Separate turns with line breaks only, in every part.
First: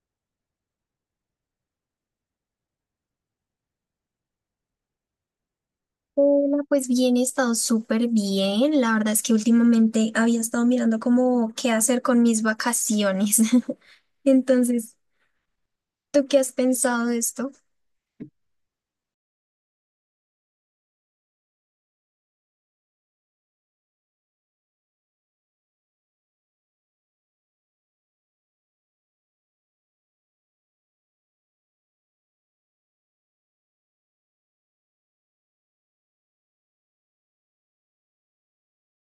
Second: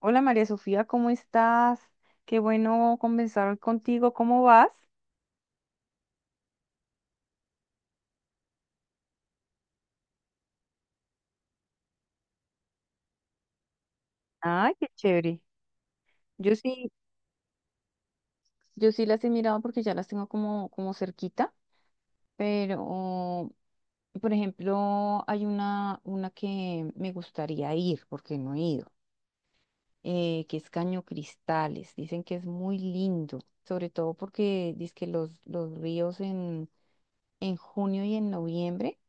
Hola María Sofía, ¿cómo estás? Qué bueno conversar contigo, ¿cómo vas?
Hola, pues bien, he estado súper bien. La verdad es que últimamente había estado mirando como qué hacer con mis vacaciones.
Ay, qué
Entonces,
chévere.
¿tú qué has
Yo sí,
pensado de esto?
yo sí las he mirado porque ya las tengo como, como cerquita, pero por ejemplo, hay una que me gustaría ir porque no he ido, que es Caño Cristales. Dicen que es muy lindo, sobre todo porque dicen que los ríos en junio y en noviembre,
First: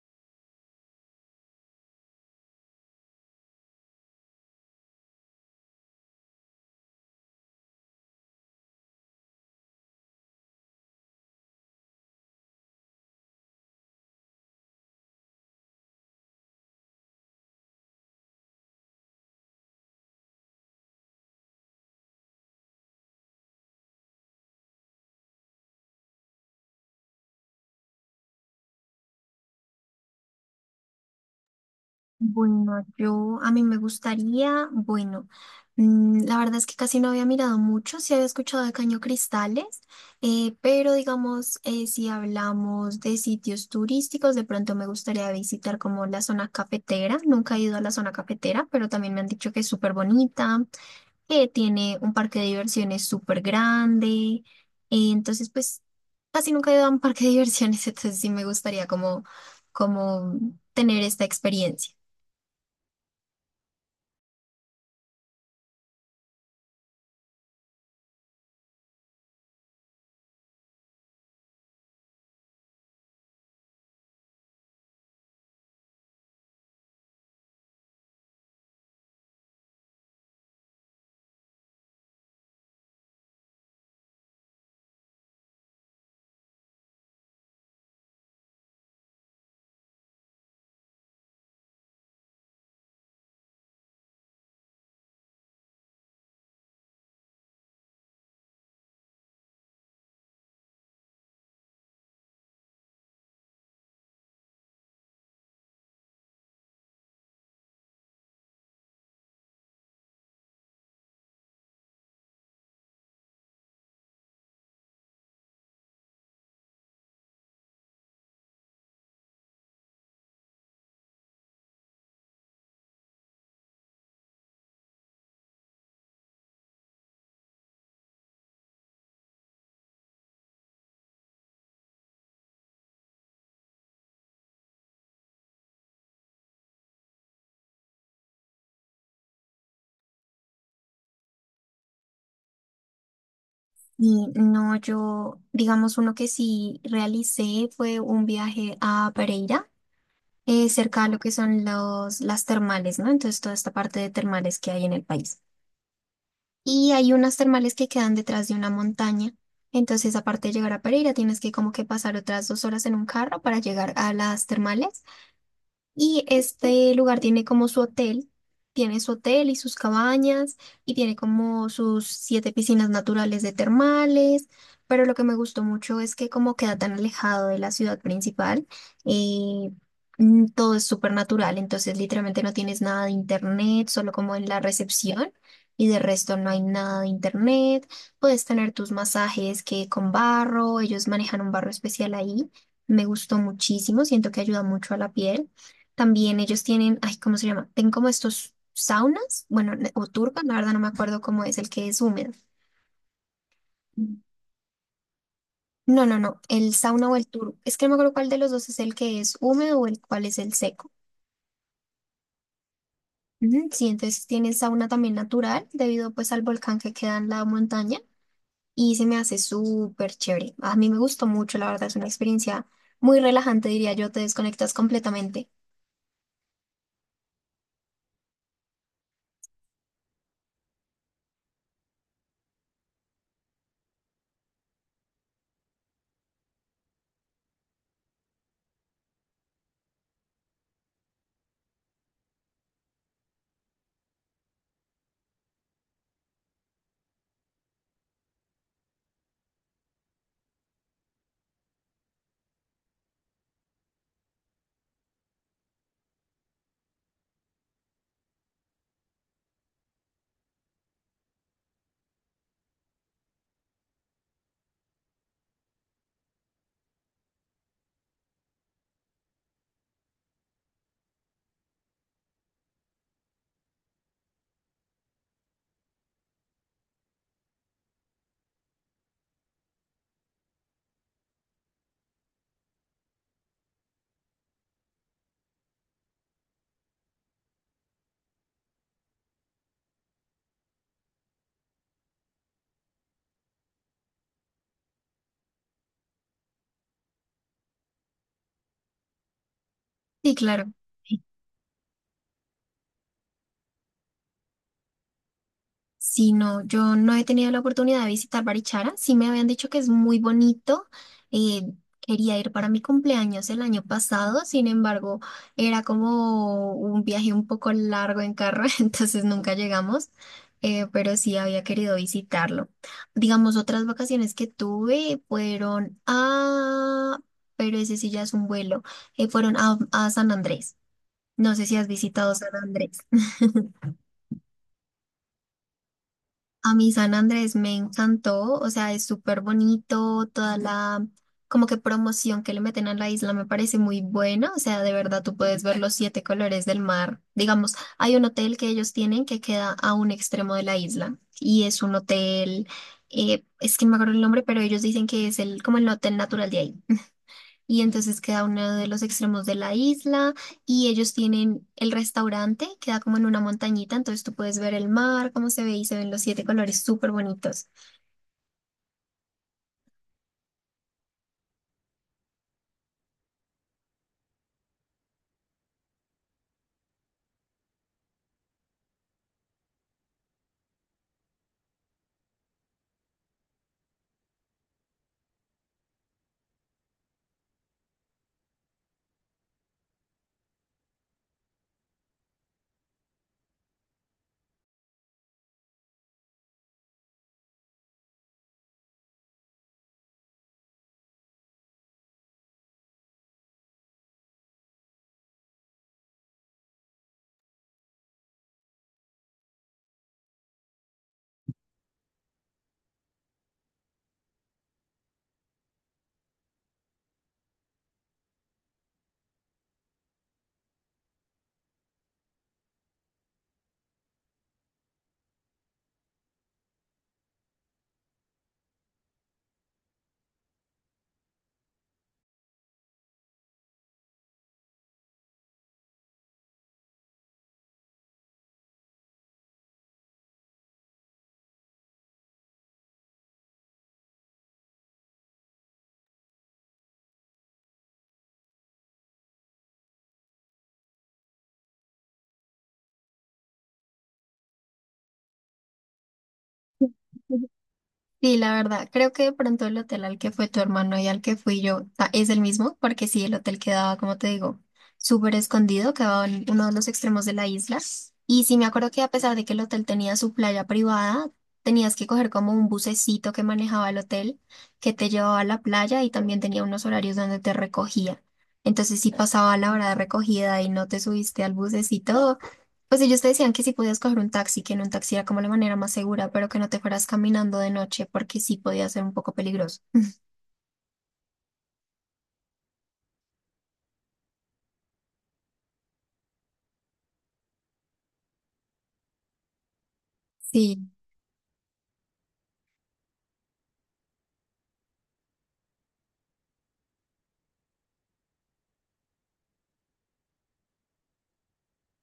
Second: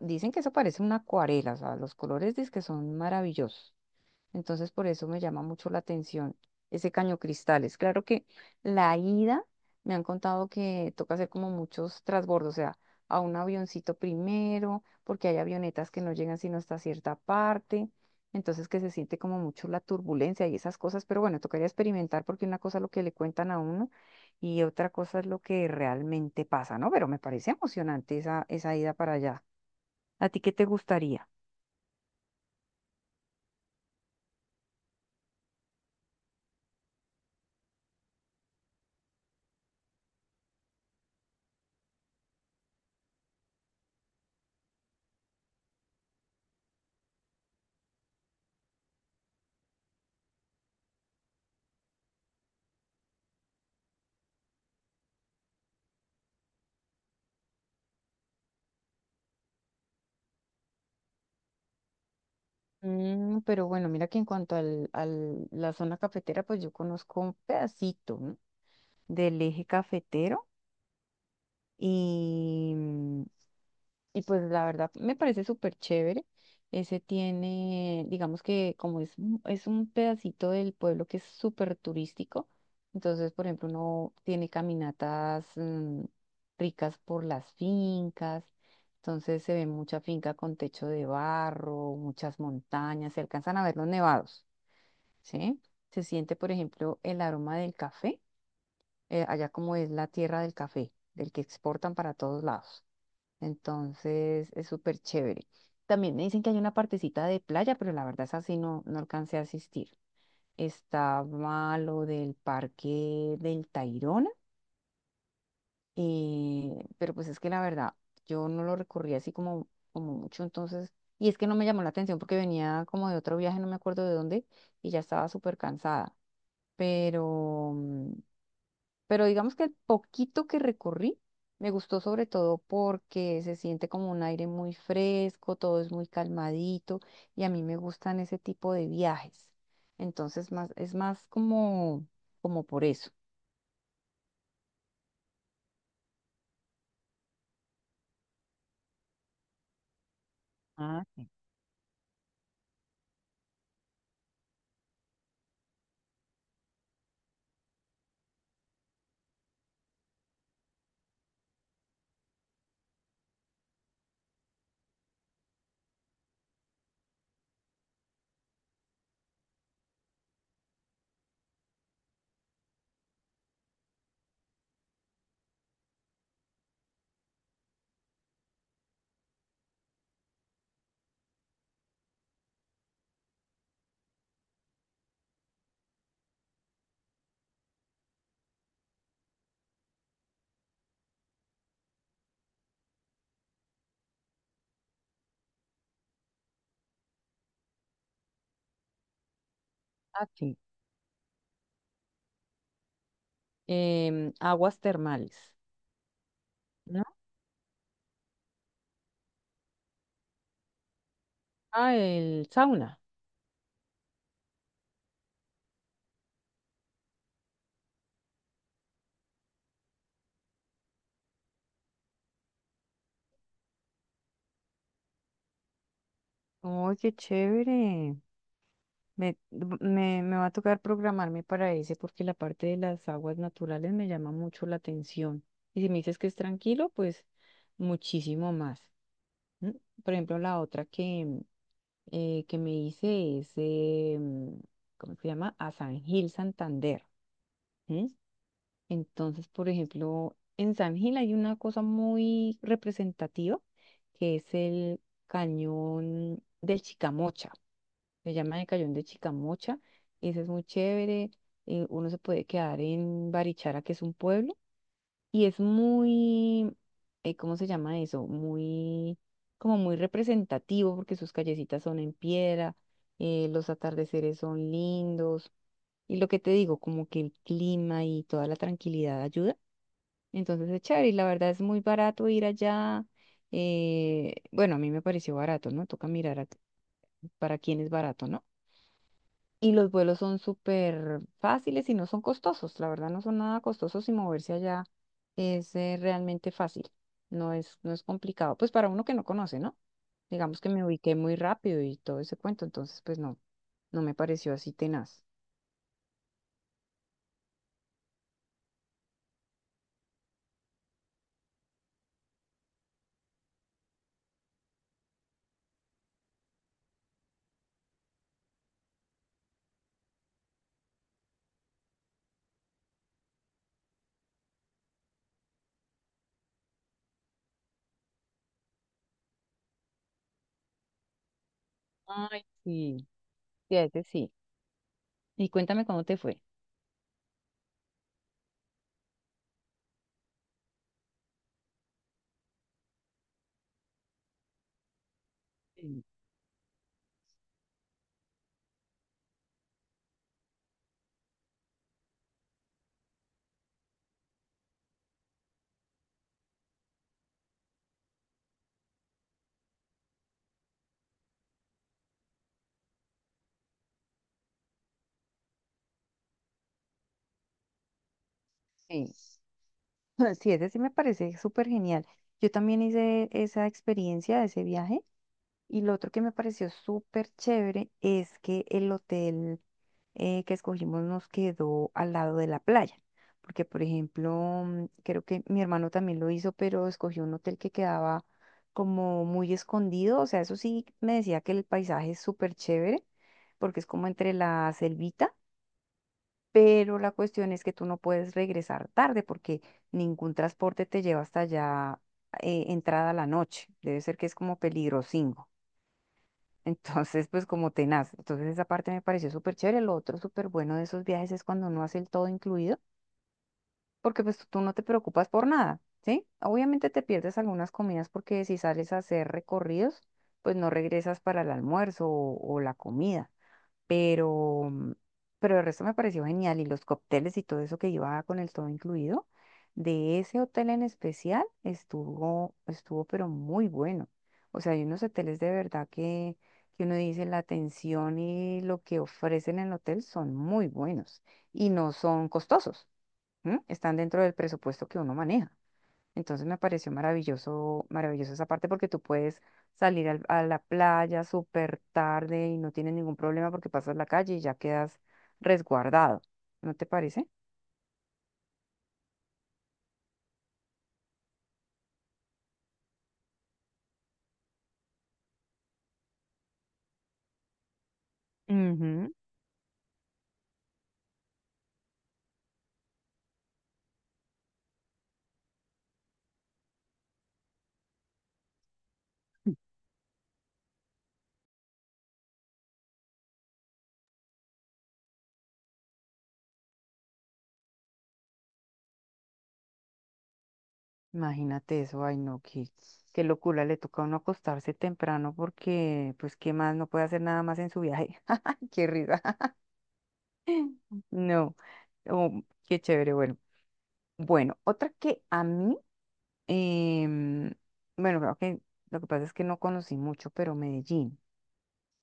dicen que eso parece una acuarela, o sea, los colores dicen que son maravillosos. Entonces, por eso me llama mucho la atención ese Caño Cristales. Claro que la ida me han contado que toca hacer como muchos transbordos, o sea, a un avioncito primero, porque hay avionetas que no llegan sino hasta cierta parte. Entonces, que se siente como mucho la turbulencia y esas cosas, pero bueno, tocaría experimentar porque una cosa es lo que le cuentan a uno y otra cosa es lo que realmente pasa, ¿no? Pero me parece emocionante esa ida para allá. ¿A ti qué te gustaría?
Bueno, yo a mí me gustaría, bueno, la verdad es que casi no había mirado mucho, sí había escuchado de Caño Cristales, pero digamos, si hablamos de sitios turísticos, de pronto me gustaría visitar como la zona cafetera, nunca he ido a la zona cafetera, pero también me han dicho que es súper bonita. Que tiene un parque de diversiones súper grande. Entonces, pues, casi nunca he ido a un parque de diversiones, entonces sí me gustaría como, como tener esta experiencia.
Mm, pero bueno, mira que en cuanto al, al- la zona cafetera, pues yo conozco un pedacito, ¿no? Del eje cafetero y, y pues la verdad me parece súper chévere. Ese tiene, digamos que como es, es un pedacito del pueblo que es súper turístico, entonces, por ejemplo, uno tiene caminatas ricas por las fincas. Entonces se ve mucha finca con techo de barro, muchas montañas, se alcanzan a ver los nevados. ¿Sí? Se siente, por ejemplo, el aroma del café, allá como es la tierra del café, del que exportan para todos lados. Entonces, es súper chévere. También me dicen que hay una partecita de playa, pero la verdad es así, no, no alcancé a asistir. Estaba lo del parque del Tayrona, pero pues es que la verdad, yo no lo recorrí así como, como mucho, entonces, y es que no me llamó la atención porque venía como de otro viaje, no me acuerdo de dónde, y ya estaba súper cansada. Pero pero digamos que el poquito que recorrí me gustó sobre todo porque se siente como un aire muy fresco, todo es muy calmadito y a mí me gustan ese tipo de viajes. Entonces más, es más como, como por eso.
Y no, yo, digamos, uno que sí realicé fue un viaje a Pereira, cerca
Ah,
de lo que son las termales, ¿no? Entonces, toda esta parte de termales que hay en el país. Y hay unas termales que quedan detrás de una montaña. Entonces, aparte de llegar a Pereira, tienes que como que pasar otras 2 horas en un carro para llegar a las termales. Y este lugar tiene como su hotel, tiene su hotel y sus cabañas y tiene como sus siete piscinas naturales de termales, pero lo que me gustó mucho es que como queda tan alejado de la ciudad principal, eh, todo es súper natural, entonces literalmente no tienes nada de internet, solo como en la recepción. Y de resto no hay nada de internet. Puedes tener tus masajes que con barro, ellos manejan un barro especial ahí. Me gustó muchísimo, siento que ayuda mucho a la piel. También ellos tienen, ay, ¿cómo se llama? Tienen como estos saunas, bueno, o
ah,
turban, la
sí.
verdad no me acuerdo cómo es el que es húmedo.
Aguas termales.
No, no, no, el
¿No?
sauna o el turbo. Es que no me acuerdo cuál de los dos es el que es húmedo o el cuál es el seco.
Ah, el sauna.
Ujú, sí, entonces tienen sauna también natural debido pues al volcán que queda en la montaña y se me hace súper chévere. A mí me gustó mucho, la verdad, es una experiencia muy relajante, diría yo, te desconectas completamente.
¡Oye, qué chévere! Me, Me va a tocar programarme para ese porque la parte de las aguas naturales me llama mucho la atención. Y si me dices que es tranquilo, pues muchísimo más. ¿M? Por ejemplo, la otra que que me hice es, ¿cómo se llama? A San Gil, Santander. ¿M? Entonces, por ejemplo, en San Gil hay una cosa muy representativa que es el cañón de Chicamocha. Se llama el Cayón de Chicamocha. Ese es muy chévere. Uno se puede quedar en Barichara, que es un pueblo. Y es muy, ¿cómo se llama eso? Muy, como muy representativo porque sus callecitas son en piedra, los atardeceres son lindos. Y lo que te digo, como que el clima y toda la tranquilidad ayuda. Entonces es chévere y la verdad es muy barato ir allá. Bueno, a mí me pareció barato, ¿no? Toca mirar para quién es barato, ¿no? Y los vuelos son súper fáciles y no son costosos. La verdad no son nada costosos y moverse allá es realmente fácil. No es complicado. Pues para uno que no conoce, ¿no?
Sí,
Digamos que
claro.
me ubiqué muy rápido y todo ese cuento. Entonces, pues no, no me pareció así tenaz.
Sí, no, yo no he tenido la oportunidad de visitar Barichara. Sí me habían dicho que es muy bonito. eh, Quería ir para mi cumpleaños el año pasado, sin embargo, era como un viaje un poco largo en carro, entonces nunca llegamos, pero sí había querido visitarlo. Digamos, otras vacaciones que tuve fueron a, pero ese sí ya es un vuelo, fueron a San Andrés. No sé si has visitado
Ay,
San Andrés.
sí, sí, a ese sí. Y cuéntame cómo te fue.
A mí San Andrés me encantó, o sea, es súper bonito, toda la como que promoción que le meten a la isla me parece muy buena, o sea, de verdad tú puedes ver los
Sí.
siete colores del mar. Digamos, hay un hotel que ellos tienen que queda a un extremo de la isla y es un hotel, es que no me acuerdo el nombre, pero ellos dicen que es el como el hotel natural de ahí. Y entonces queda uno de los extremos de la isla y ellos tienen el restaurante, queda como en una montañita, entonces tú puedes ver el mar, cómo se ve y se ven los siete colores súper bonitos.
Sí. Sí, ese sí me parece súper genial. Yo también hice esa experiencia, ese viaje. Y lo otro que me pareció súper chévere es que el hotel que escogimos nos quedó al lado de la playa. Porque, por ejemplo, mm, creo que mi hermano también lo hizo, pero escogió un hotel que quedaba como muy escondido. O sea, eso sí me decía que el paisaje es súper chévere, porque es como entre la selvita. Pero la cuestión es que tú no puedes regresar tarde porque ningún transporte te lleva hasta allá entrada la noche. Debe ser que es como peligrosingo. Entonces, pues como tenaz. Entonces esa parte me pareció súper chévere. Lo otro súper bueno de esos viajes es cuando no hace el todo incluido, porque pues tú no te preocupas por nada, ¿sí? Obviamente te pierdes algunas comidas porque si sales a hacer recorridos, pues no regresas para el almuerzo o la comida pero pero el resto me pareció genial y los cócteles y todo eso que iba con el todo incluido de ese hotel en especial estuvo pero muy bueno. O sea, hay unos hoteles de verdad que uno dice la atención y lo que ofrecen en el hotel son muy buenos y no son costosos, ¿m? Están dentro del presupuesto que uno maneja. Entonces me pareció maravilloso, maravilloso esa parte porque tú puedes salir a la playa súper tarde y no tienes ningún problema porque pasas la calle y ya quedas resguardado. ¿No te parece?
Sí, la verdad, creo que de pronto el hotel al que fue tu hermano y al que fui yo es el mismo, porque sí, el hotel quedaba, como te digo, súper escondido, quedaba en uno de los extremos de la isla. Y sí, me acuerdo que a
Ujú.
pesar de que el hotel tenía su playa privada, tenías que coger como un bucecito que manejaba el hotel, que te llevaba a la playa y también tenía unos horarios donde te recogía. Entonces, si pasaba la hora de recogida y no te subiste al bucecito, pues ellos te decían que sí podías coger un taxi, que en un taxi era como la manera más segura, pero que no te fueras caminando de noche porque sí podía ser un poco peligroso.
Imagínate eso, ay no, qué, qué locura, le toca a uno acostarse temprano porque, pues, ¿qué más? No puede hacer nada más en su viaje. Qué risa.
Sí.
No, oh, qué chévere, bueno. Bueno, otra que a mí em, bueno, creo que lo que pasa es que no conocí mucho, pero Medellín.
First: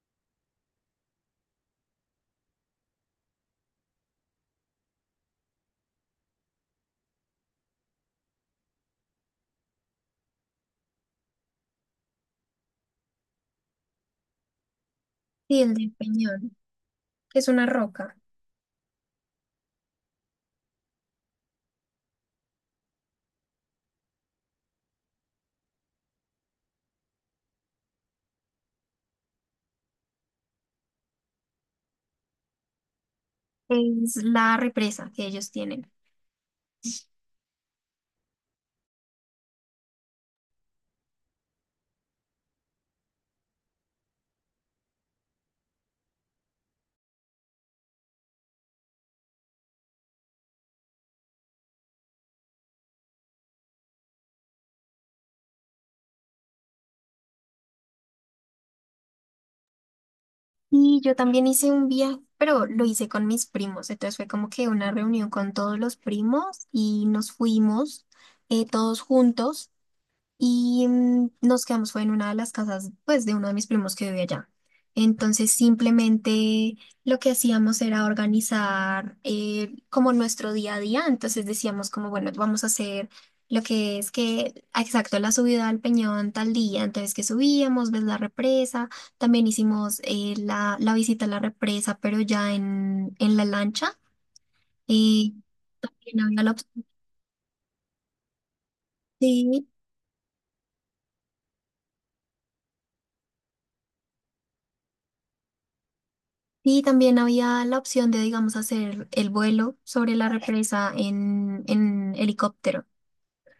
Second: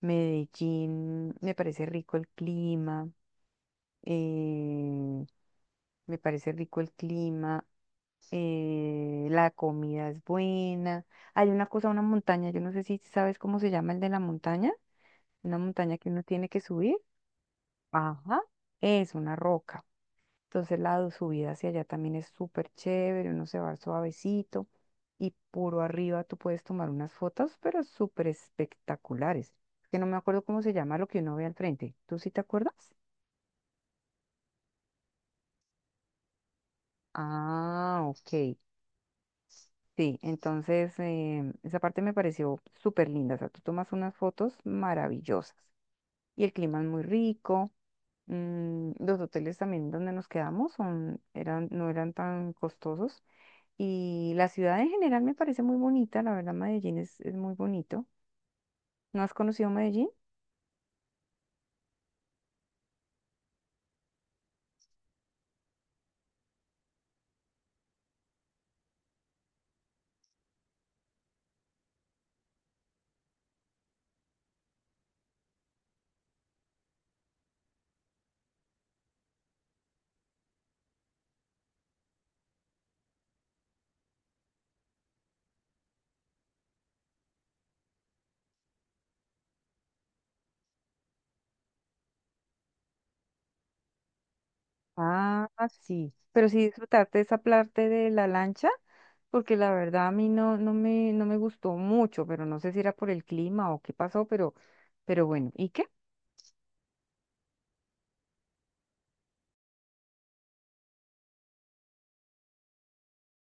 Medellín me parece rico el clima, eh, me parece rico el clima, la comida es buena. Hay una cosa, una montaña, yo no sé si sabes cómo se llama el de la montaña, una
Sí, el del
montaña que uno tiene
Peñón,
que subir.
que es una roca,
Ajá, es una roca. Entonces la subida hacia allá también es súper chévere, uno se va suavecito y puro arriba tú puedes tomar unas fotos, pero súper espectaculares. Es que no me acuerdo cómo se llama lo que uno ve al frente. ¿Tú sí te acuerdas?
es la represa que ellos tienen.
Ah, ok. Sí, entonces esa parte me pareció súper linda. O sea, tú tomas unas fotos maravillosas y el clima es muy rico. Los hoteles también donde nos quedamos eran, no eran tan costosos. Y la ciudad en general me parece muy bonita, la verdad Medellín es muy bonito. ¿No has conocido Medellín?
Y yo también hice un viaje, pero lo hice con mis primos, entonces fue como que una reunión con todos los primos y nos fuimos todos juntos. Y nos quedamos, fue en una de las casas, pues, de uno de mis primos que vivía allá. Entonces, simplemente lo que hacíamos era organizar como nuestro día a día. Entonces decíamos como, bueno, vamos a hacer lo que es que, exacto, la subida al Peñón tal día. Entonces, que subíamos, ves la represa. También hicimos la visita a la represa, pero ya en la lancha. Eh,
Ah, sí.
también había
Pero
la
sí disfrutarte esa parte de la lancha, porque
opción.
la verdad a mí no, no me gustó mucho, pero no sé si era por el clima o qué pasó, pero bueno, ¿y qué?
Y también había la opción de, digamos, hacer el vuelo sobre la represa en helicóptero.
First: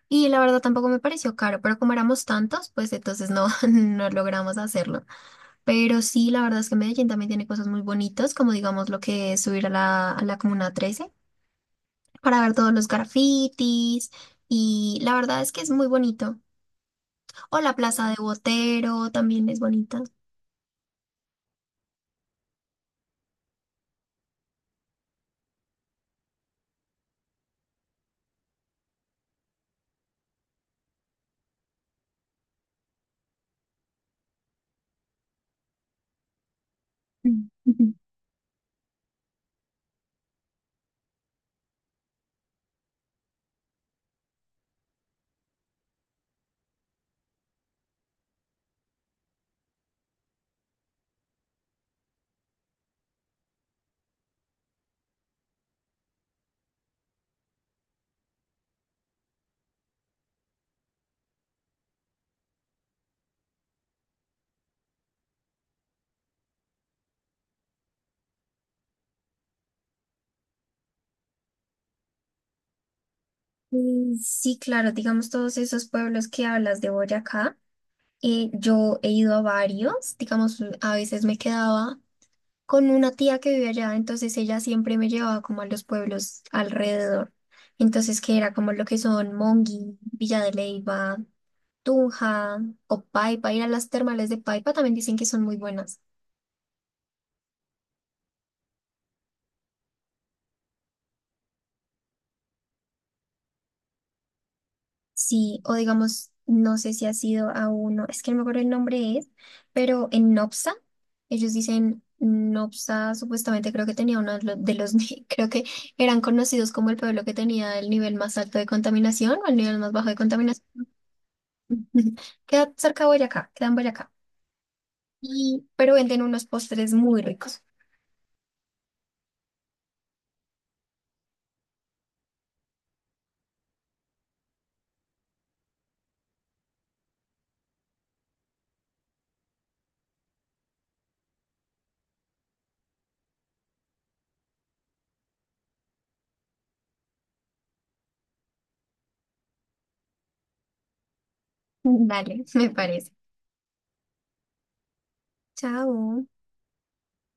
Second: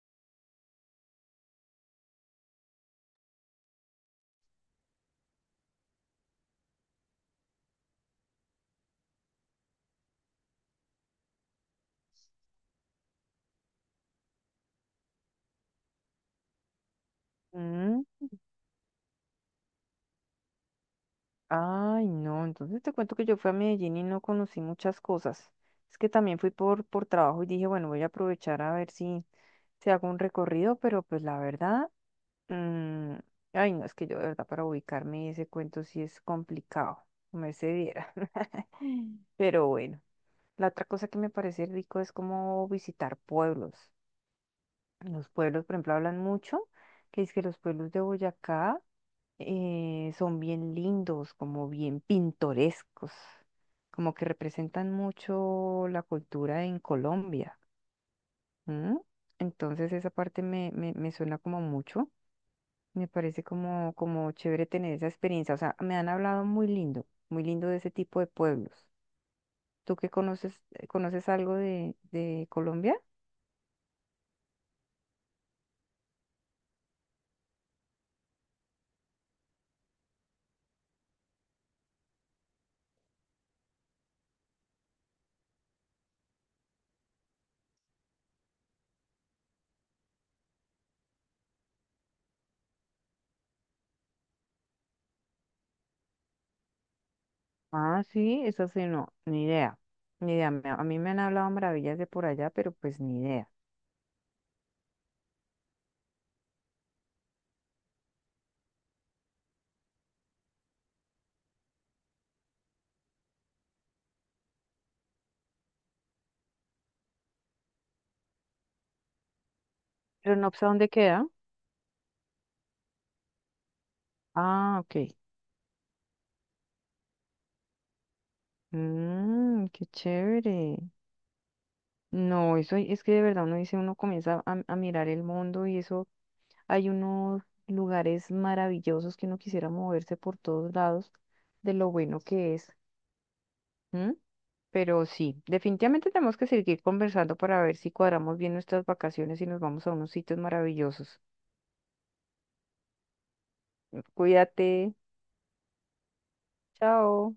Y la verdad tampoco me pareció caro, pero como éramos tantos, pues entonces no, no logramos hacerlo. Pero sí, la verdad es que Medellín también tiene cosas muy bonitas, como digamos lo que es subir a a la Comuna 13 para ver todos los grafitis. Y la verdad es que es muy bonito. O la Plaza de Botero también es bonita.
Ay, no, entonces te cuento que yo fui a Medellín y no conocí muchas cosas. Es que también fui por trabajo y dije, bueno, voy a aprovechar a ver si, si hago un recorrido, pero pues la verdad, mm, ay, no, es que yo de verdad para ubicarme ese cuento sí es complicado,
Mm,
me se
ujú.
diera. Pero bueno, la otra cosa que me parece rico es como visitar pueblos. Los pueblos, por ejemplo, hablan mucho, que es que los pueblos de Boyacá son bien lindos, como bien pintorescos, como que representan mucho la cultura en Colombia. ¿M? Entonces esa parte me suena como mucho, me parece como, como chévere tener esa experiencia. O sea, me han hablado muy lindo de ese tipo de pueblos. ¿Tú qué conoces, ¿Conoces algo de Colombia?
Mm, sí, claro, digamos todos esos pueblos que hablas de Boyacá. Yo he ido a varios, digamos, a veces me quedaba con una tía que vive allá, entonces ella siempre me llevaba como a los pueblos alrededor. Entonces, que era como lo que son Monguí, Villa de Leyva, Tunja o Paipa, ir a las termales de Paipa también dicen que son muy buenas.
Ah, sí, eso sí, no, ni idea. Ni idea, a mí me han hablado maravillas de por allá, pero pues ni idea.
Sí, o digamos, no sé si ha sido a uno, es que no me acuerdo el nombre es, pero en Nopsa, ellos dicen Nopsa, supuestamente creo que tenía uno de ni- creo que eran conocidos como el pueblo que tenía el nivel más alto de contaminación o el nivel más bajo de
Pero no sé
contaminación.
dónde queda.
Queda cerca de Boyacá, queda en Boyacá.
Ah, ok.
Y, pero venden unos postres muy ricos.
Mm, qué chévere. No, eso es que de verdad uno dice, uno comienza a mirar el mundo y eso, hay unos lugares maravillosos que uno quisiera moverse por todos lados de lo bueno que es. ¿M? Pero sí, definitivamente tenemos que seguir conversando para ver si cuadramos bien nuestras vacaciones y nos vamos a unos sitios maravillosos.
Dale, me parece.
Cuídate.
Chao.
Chao.